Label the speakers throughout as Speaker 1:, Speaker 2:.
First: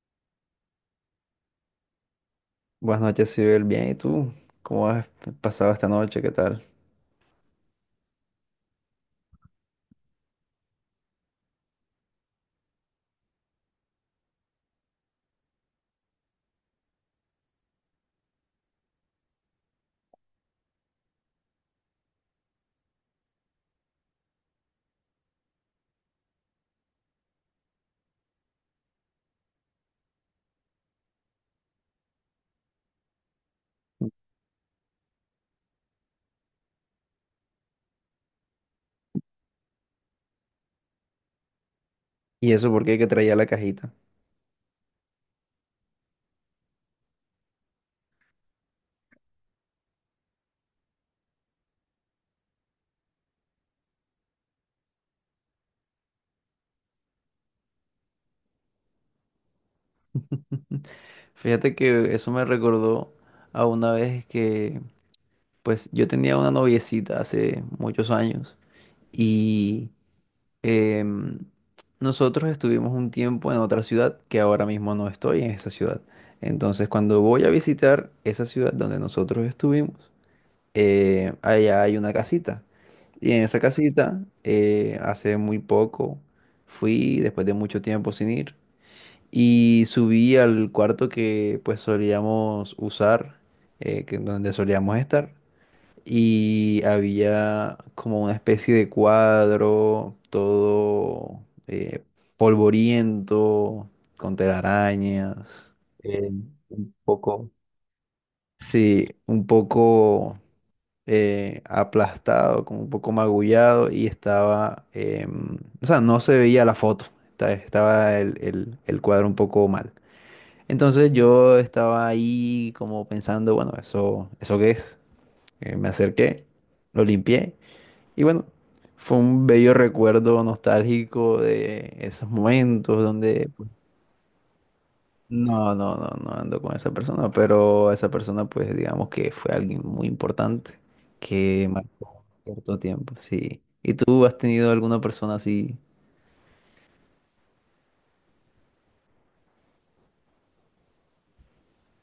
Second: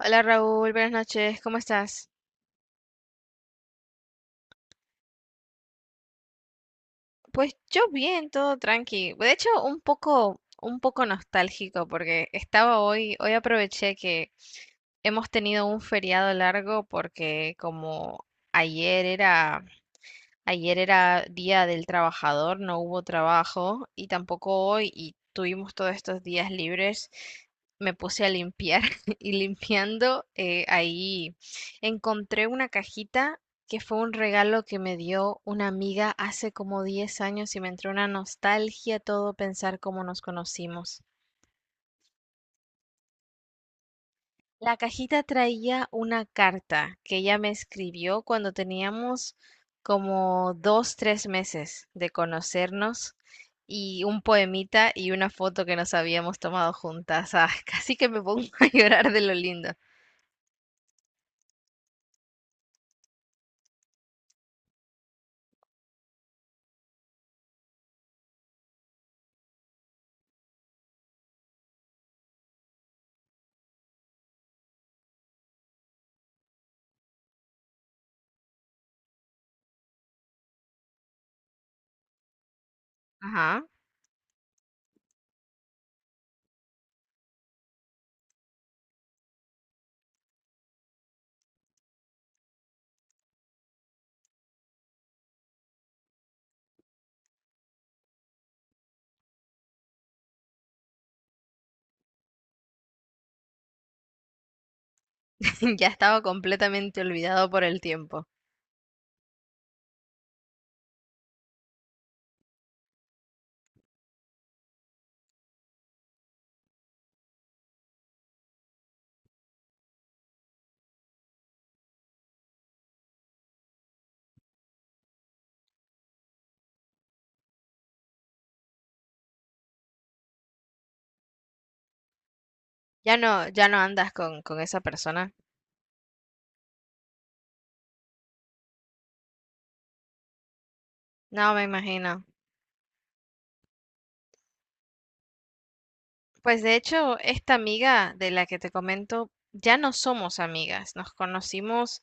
Speaker 1: Hola Raúl, buenas noches, ¿cómo estás?
Speaker 2: Buenas noches, Sibel. Bien, ¿y tú? ¿Cómo has pasado esta noche? ¿Qué tal?
Speaker 1: Pues yo bien, todo tranqui. De hecho, un poco nostálgico porque hoy aproveché que hemos tenido un feriado largo porque como ayer era Ayer era Día del Trabajador, no hubo trabajo y tampoco hoy y tuvimos todos estos días libres. Me puse a limpiar y limpiando ahí encontré una cajita que fue un regalo que me dio una amiga hace como 10 años y me entró una nostalgia todo pensar cómo nos conocimos.
Speaker 2: ¿Y eso por qué que traía la cajita?
Speaker 1: La cajita traía una carta que ella me escribió cuando teníamos como dos, tres meses de conocernos y un poemita y una foto que nos habíamos tomado juntas. Ah, casi que me pongo a llorar de lo lindo.
Speaker 2: Fíjate que eso me recordó a una vez que, pues, yo tenía una noviecita hace muchos años y em, nosotros estuvimos un tiempo en otra ciudad que ahora mismo no estoy en esa ciudad. Entonces, cuando voy a visitar esa ciudad donde nosotros estuvimos, allá hay una casita. Y en esa
Speaker 1: Ajá.
Speaker 2: casita, hace muy poco, fui después de mucho tiempo sin ir y subí al cuarto que pues solíamos usar, donde solíamos estar. Y había como una especie de cuadro, todo eh, polvoriento, con telarañas,
Speaker 1: Ya estaba
Speaker 2: eh, un
Speaker 1: completamente olvidado
Speaker 2: poco,
Speaker 1: por el tiempo.
Speaker 2: sí, un poco aplastado, como un poco magullado y estaba, o sea, no se veía la foto, estaba el cuadro un poco mal. Entonces yo estaba ahí como pensando, bueno, ¿eso qué es? Me acerqué, lo limpié y bueno, fue un bello recuerdo nostálgico de esos momentos
Speaker 1: Ya no,
Speaker 2: donde
Speaker 1: ya no andas con esa persona.
Speaker 2: no, no, no, no ando con esa persona, pero esa persona, pues digamos que fue alguien muy importante
Speaker 1: No, me
Speaker 2: que
Speaker 1: imagino.
Speaker 2: marcó cierto tiempo, sí. ¿Y tú has tenido alguna persona así?
Speaker 1: Pues de hecho, esta amiga de la que te comento, ya no somos amigas. Nos conocimos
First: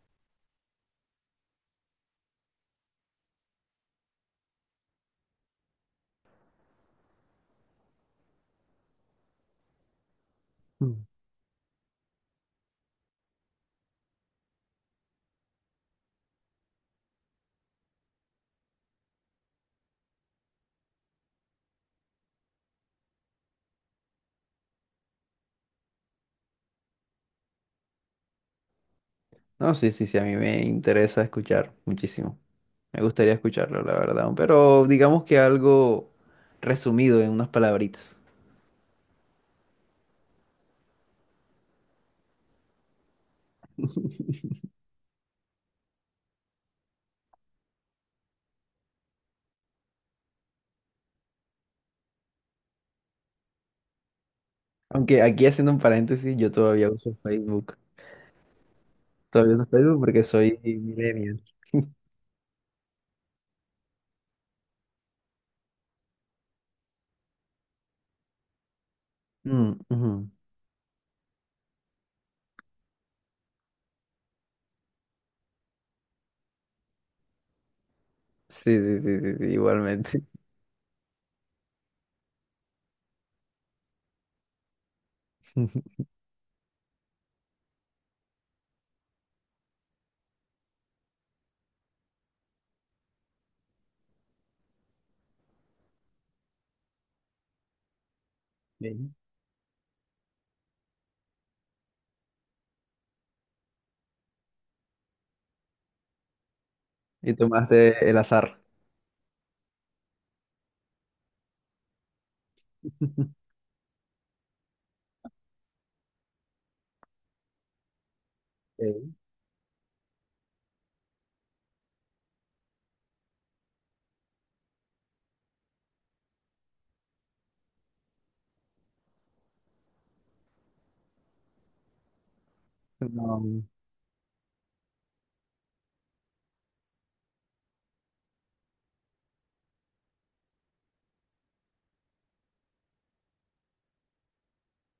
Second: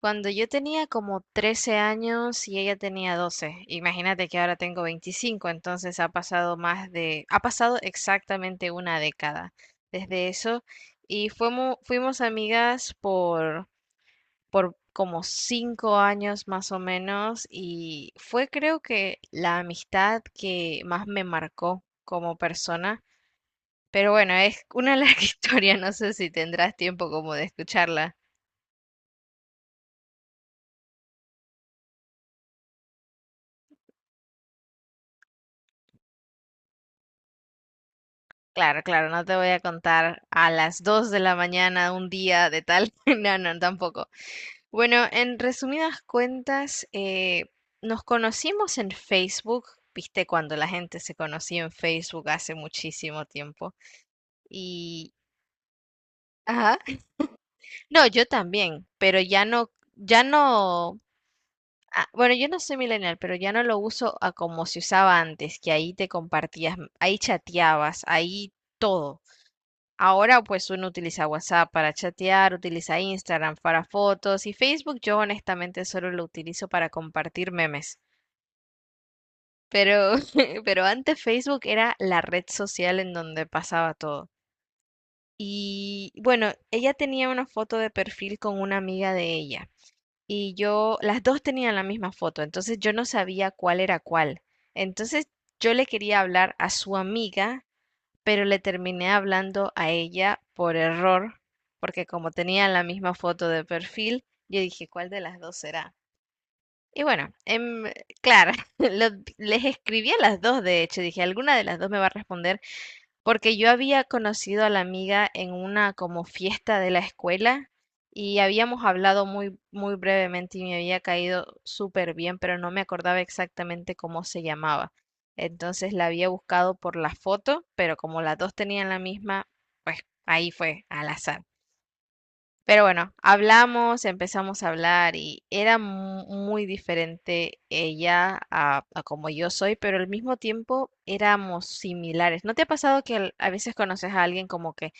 Speaker 1: cuando yo tenía como 13 años y ella tenía 12. Imagínate que ahora tengo 25, entonces ha pasado ha pasado exactamente una década desde eso.
Speaker 2: Mm.
Speaker 1: Y fuimos amigas por como 5 años más o menos y fue creo que la amistad que más me marcó como persona, pero bueno, es una larga historia, no sé si tendrás tiempo como de escucharla.
Speaker 2: No, sí, sí, sí, a mí me interesa escuchar muchísimo. Me gustaría escucharlo, la verdad, pero digamos que algo resumido en unas palabritas.
Speaker 1: Claro, claro, no te voy a contar a las 2 de la mañana un día de tal. No, no, tampoco. Bueno, en resumidas cuentas, nos conocimos en Facebook, viste, cuando la gente se conocía en Facebook hace muchísimo tiempo. Y,
Speaker 2: Aunque aquí haciendo un paréntesis, yo
Speaker 1: ajá,
Speaker 2: todavía uso Facebook.
Speaker 1: no, yo también, pero ya
Speaker 2: Todavía uso
Speaker 1: no,
Speaker 2: Facebook
Speaker 1: ya
Speaker 2: porque soy
Speaker 1: no
Speaker 2: millennial.
Speaker 1: Ah, bueno, yo no soy millennial, pero ya no lo uso a como se usaba antes, que ahí te compartías, ahí chateabas, ahí todo.
Speaker 2: Mm, ujú.
Speaker 1: Ahora pues uno utiliza WhatsApp para chatear, utiliza Instagram para fotos y Facebook yo honestamente solo lo utilizo para compartir memes.
Speaker 2: Sí, sí, sí, sí, sí,
Speaker 1: Pero,
Speaker 2: igualmente.
Speaker 1: pero antes Facebook era la red social en donde pasaba todo. Y bueno, ella tenía una foto de perfil con una amiga de ella. Y yo, las dos tenían la misma foto, entonces yo no sabía cuál era cuál. Entonces yo le quería hablar a su amiga, pero le
Speaker 2: Sí.
Speaker 1: terminé hablando a ella por error, porque como tenían la misma foto de perfil, yo dije, ¿cuál de las dos será? Y bueno,
Speaker 2: Y tomaste el
Speaker 1: claro,
Speaker 2: azar.
Speaker 1: lo- les escribí a las dos, de hecho, dije, alguna de las dos me va a responder porque yo había conocido a la amiga en una como fiesta de la escuela y habíamos
Speaker 2: Ok.
Speaker 1: hablado muy, muy brevemente y me había caído súper bien, pero no me acordaba exactamente cómo se llamaba. Entonces la había buscado por la foto, pero como las dos tenían la misma, pues ahí fue al azar. Pero bueno,
Speaker 2: No,
Speaker 1: hablamos, empezamos a hablar y era muy diferente ella a como yo soy, pero al mismo tiempo éramos similares. ¿No te ha pasado que a veces conoces a alguien como que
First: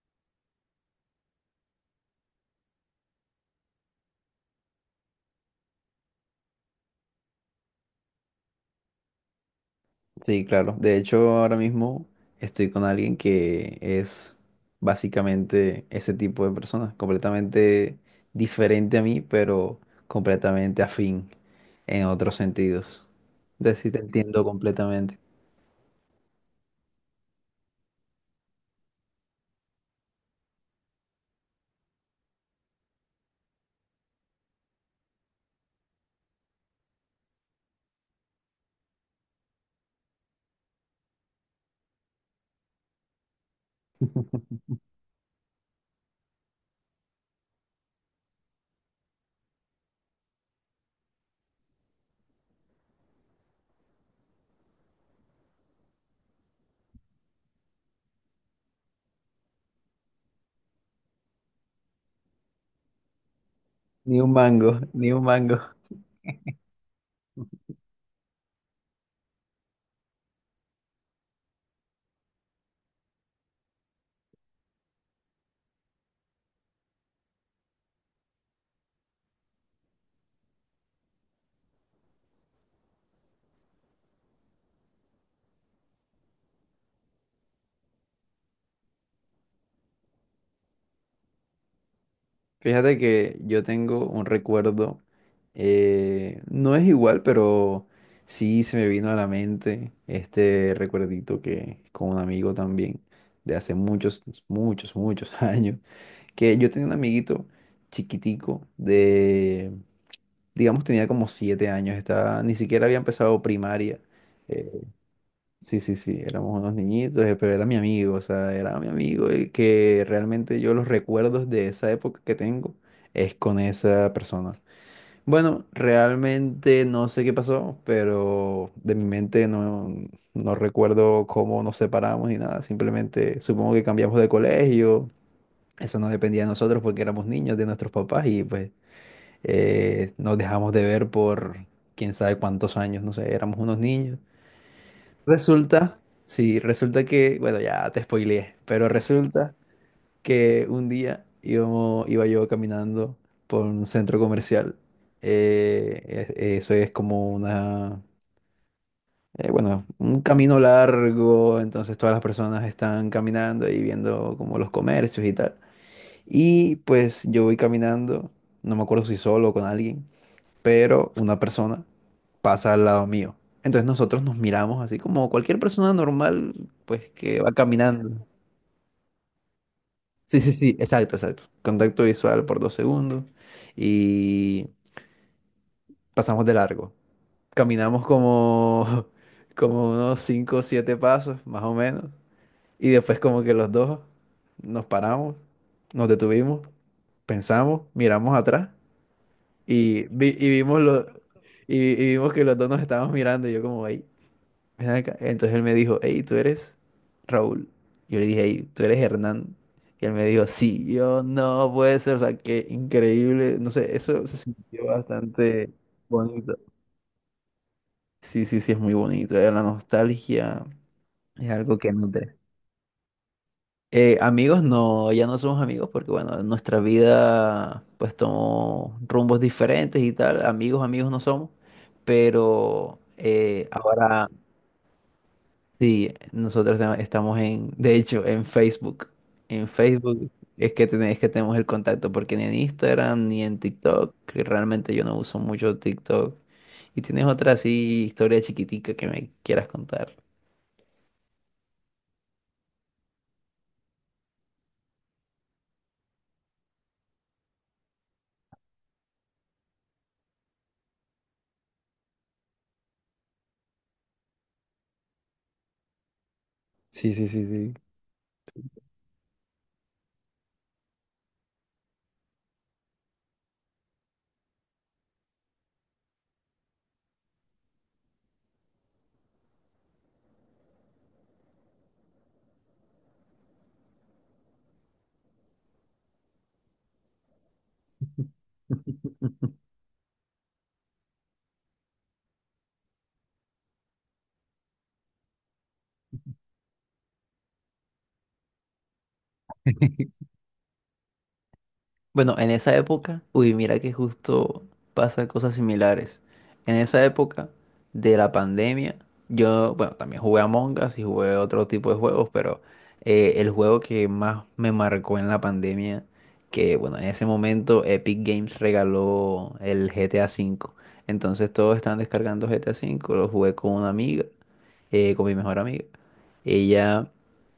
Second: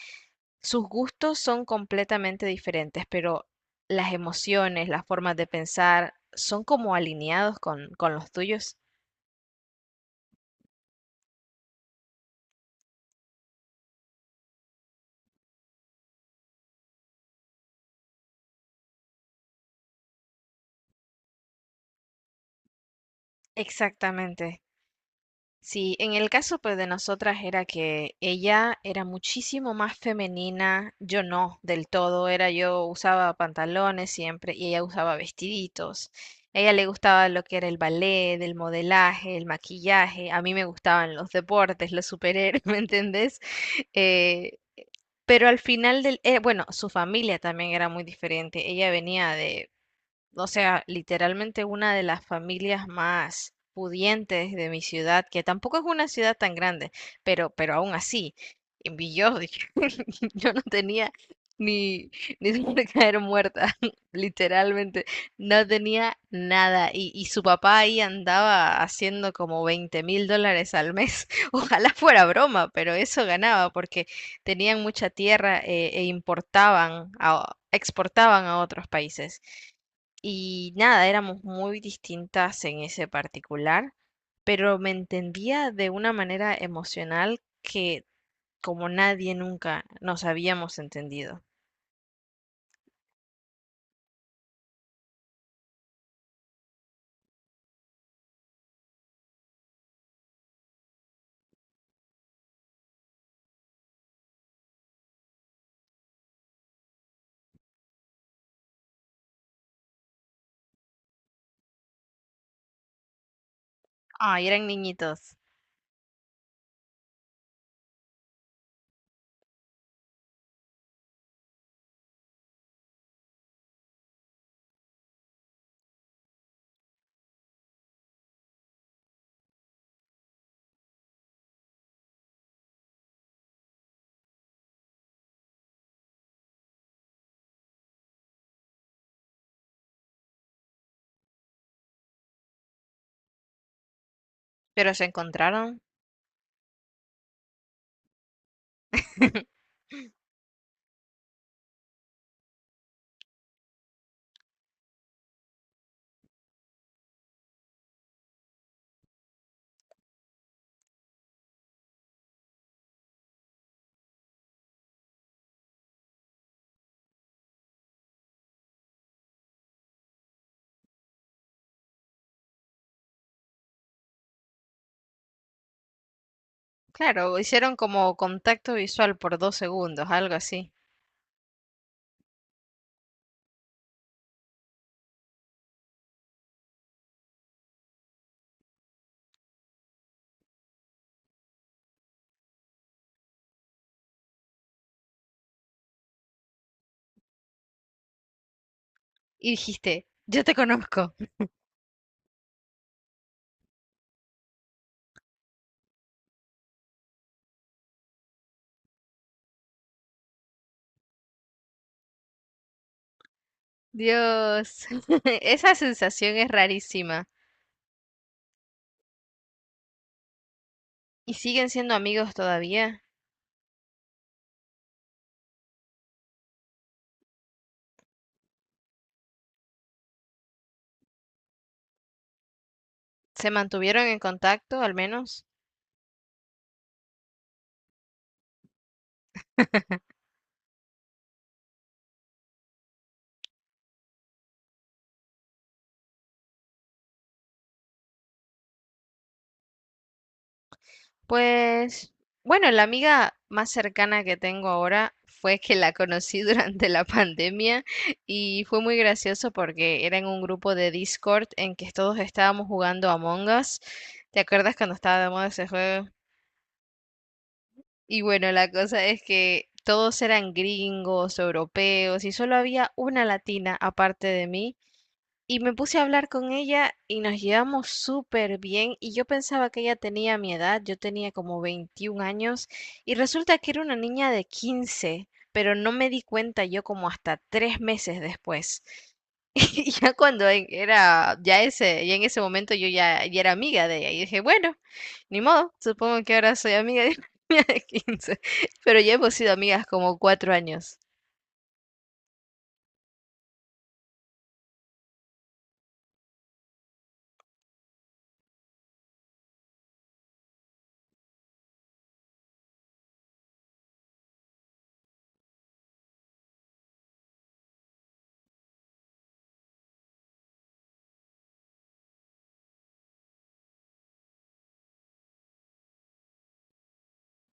Speaker 1: sus gustos son completamente diferentes, pero las emociones, las formas de pensar son como alineados con los tuyos?
Speaker 2: sí, claro. De hecho, ahora mismo estoy con alguien que es básicamente ese tipo de persona, completamente diferente a mí, pero completamente afín en otros sentidos. Entonces sí te entiendo
Speaker 1: Exactamente.
Speaker 2: completamente.
Speaker 1: Sí, en el caso pues de nosotras era que ella era muchísimo más femenina, yo no, del todo, era yo usaba pantalones siempre y ella usaba vestiditos. A ella le gustaba lo que era el ballet, el modelaje, el maquillaje, a mí me gustaban los deportes, los superhéroes, ¿me entendés? Eh, pero bueno, su familia también era muy diferente, ella venía de o sea, literalmente una de las familias más pudientes de mi ciudad, que tampoco es una ciudad tan grande, pero, aún así, en yo, yo no tenía ni, ni dónde caer muerta,
Speaker 2: Ni un mango,
Speaker 1: literalmente,
Speaker 2: ni un mango.
Speaker 1: no tenía nada. Y su papá ahí andaba haciendo como 20.000 dólares al mes. Ojalá fuera broma, pero eso ganaba porque tenían mucha tierra e importaban, exportaban a otros países. Y nada, éramos muy distintas en ese particular, pero me entendía de una manera emocional que como nadie nunca nos habíamos entendido.
Speaker 2: Fíjate que yo tengo un recuerdo, no es igual, pero sí se me vino a la mente este recuerdito que con un amigo también de hace muchos, muchos, muchos años, que yo tenía un amiguito chiquitico de, digamos, tenía como 7 años, estaba, ni siquiera había empezado primaria,
Speaker 1: Ay, eran
Speaker 2: eh,
Speaker 1: niñitos,
Speaker 2: Sí, sí, sí, éramos unos niñitos, pero era mi amigo, o sea, era mi amigo y que realmente yo los recuerdos de esa época que tengo es con esa persona. Bueno, realmente no sé qué pasó, pero de mi mente no, no recuerdo cómo nos separamos ni nada, simplemente supongo que cambiamos de colegio, eso no dependía de nosotros porque éramos niños de nuestros papás y pues nos dejamos de ver por quién sabe cuántos años, no sé, éramos unos niños.
Speaker 1: pero se encontraron.
Speaker 2: Resulta, sí, resulta que, bueno, ya te spoileé, pero resulta que un día iba yo caminando por un centro comercial. eh, Eso es como bueno, un camino largo, entonces todas las personas están caminando y viendo como los comercios y tal. Y pues yo voy caminando, no me acuerdo si solo o con alguien pero una persona pasa al lado mío. Entonces nosotros nos miramos así como cualquier persona normal, pues
Speaker 1: Claro,
Speaker 2: que va
Speaker 1: hicieron como
Speaker 2: caminando.
Speaker 1: contacto visual por 2 segundos, algo
Speaker 2: Sí, sí,
Speaker 1: así.
Speaker 2: sí, exacto, exacto. Contacto visual por 2 segundos y pasamos de largo. Caminamos como, como unos 5 o 7 pasos, más o menos. Y después como que los dos nos paramos, nos detuvimos, pensamos, miramos atrás
Speaker 1: Y dijiste,
Speaker 2: y, vi-
Speaker 1: yo
Speaker 2: y
Speaker 1: te
Speaker 2: vimos lo-
Speaker 1: conozco.
Speaker 2: y vimos que los dos nos estábamos mirando y yo como, ahí ven acá". Entonces él me dijo, hey, ¿tú eres Raúl? Yo le dije, hey, ¿tú eres Hernán? Y él me dijo, sí, y yo no puede ser, o sea, qué increíble, no sé, eso se
Speaker 1: Dios,
Speaker 2: sintió bastante
Speaker 1: esa sensación es
Speaker 2: bonito.
Speaker 1: rarísima.
Speaker 2: Sí, sí, sí, es muy bonito, La nostalgia
Speaker 1: ¿Y
Speaker 2: es
Speaker 1: siguen
Speaker 2: algo que
Speaker 1: siendo amigos
Speaker 2: nutre.
Speaker 1: todavía?
Speaker 2: Amigos, no, ya no somos amigos porque, bueno, nuestra vida pues tomó rumbos diferentes y tal, amigos, amigos no somos, pero
Speaker 1: ¿Se mantuvieron en
Speaker 2: ahora...
Speaker 1: contacto al menos?
Speaker 2: Sí, nosotros estamos en, de hecho, en Facebook. En Facebook es que tenemos el contacto, porque ni en Instagram ni en TikTok, que realmente yo no uso mucho TikTok. Y tienes otra así historia chiquitica que me quieras contar.
Speaker 1: Pues, bueno, la amiga más cercana que tengo ahora fue que la conocí durante la pandemia y fue muy gracioso porque era en un grupo de Discord en que todos estábamos jugando Among Us. ¿Te acuerdas cuando estaba de moda ese juego?
Speaker 2: Sí, sí, sí, sí.
Speaker 1: Y bueno, la cosa es que todos eran gringos, europeos y solo había una latina aparte de mí. Y me puse a hablar con ella y nos llevamos súper bien y yo pensaba que ella tenía mi edad, yo tenía como 21 años y resulta que era una niña de 15, pero no me di cuenta yo como hasta 3 meses después. Y ya cuando ya en ese momento yo ya era amiga de ella y dije, bueno, ni modo, supongo que ahora soy amiga de una niña de 15, pero ya hemos sido amigas como 4 años.
Speaker 2: Bueno, en esa época, uy, mira que justo pasan cosas similares. En esa época de la pandemia, yo, bueno, también jugué a Us y jugué otro tipo de juegos, pero el juego que más me marcó en la pandemia, que bueno, en ese momento Epic Games regaló el GTA V. Entonces todos estaban descargando GTA V, lo jugué con una amiga con mi mejor amiga. Ella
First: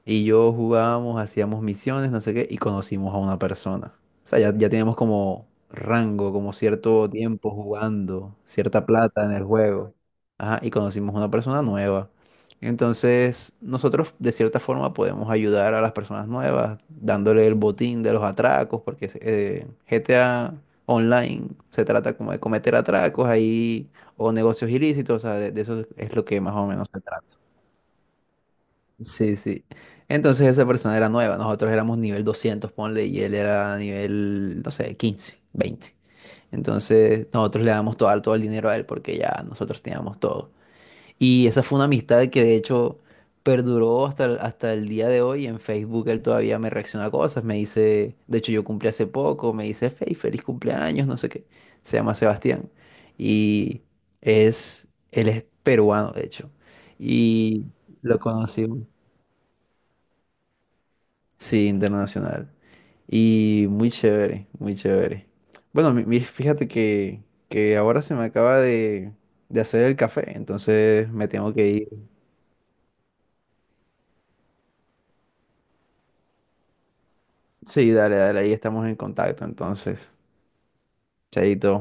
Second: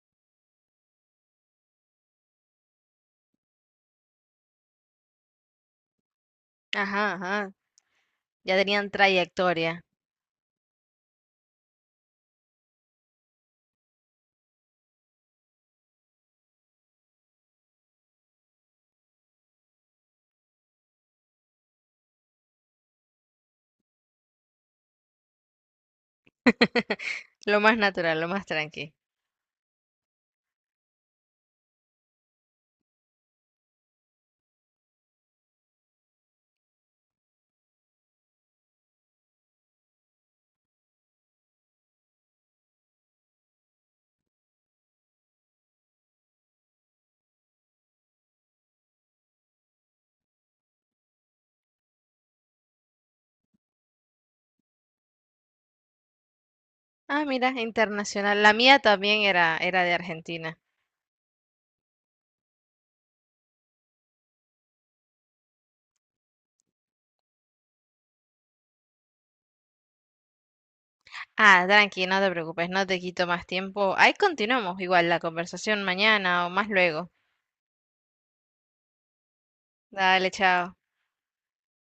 Speaker 2: y yo jugábamos, hacíamos misiones, no sé qué, y conocimos a una persona. O sea, ya, ya teníamos como rango, como cierto
Speaker 1: Ajá,
Speaker 2: tiempo
Speaker 1: ajá,
Speaker 2: jugando,
Speaker 1: ya
Speaker 2: cierta
Speaker 1: tenían
Speaker 2: plata en el
Speaker 1: trayectoria.
Speaker 2: juego. Ajá, y conocimos a una persona nueva. Entonces, nosotros de cierta forma podemos ayudar a las personas nuevas, dándole el botín de los atracos, porque GTA Online se trata como de cometer atracos ahí o negocios ilícitos, o sea, de eso es lo que más o menos se trata.
Speaker 1: Lo más natural, lo más tranqui.
Speaker 2: Sí, sí. Entonces esa persona era nueva, nosotros éramos nivel 200, ponle, y él era nivel, no sé, 15, 20. Entonces nosotros le damos todo, todo el dinero a él porque ya nosotros teníamos todo. Y esa fue una amistad que de hecho perduró hasta el día de hoy. En Facebook él todavía me reacciona a cosas, me dice, de hecho yo cumplí hace poco, me dice, Fey, feliz cumpleaños, no sé qué. Se llama Sebastián. Y es, él es peruano, de hecho.
Speaker 1: Ah, mira,
Speaker 2: Y lo
Speaker 1: internacional. La mía
Speaker 2: conocimos.
Speaker 1: también era de Argentina.
Speaker 2: Sí, internacional. Y muy chévere, muy chévere. Bueno, fíjate que ahora se me acaba de hacer el café, entonces me tengo
Speaker 1: Ah,
Speaker 2: que
Speaker 1: tranqui,
Speaker 2: ir.
Speaker 1: no te preocupes, no te quito más tiempo. Ahí continuamos igual la conversación mañana o más luego.
Speaker 2: Sí, dale, dale, ahí estamos en contacto, entonces.
Speaker 1: Dale, chao.
Speaker 2: Chaito.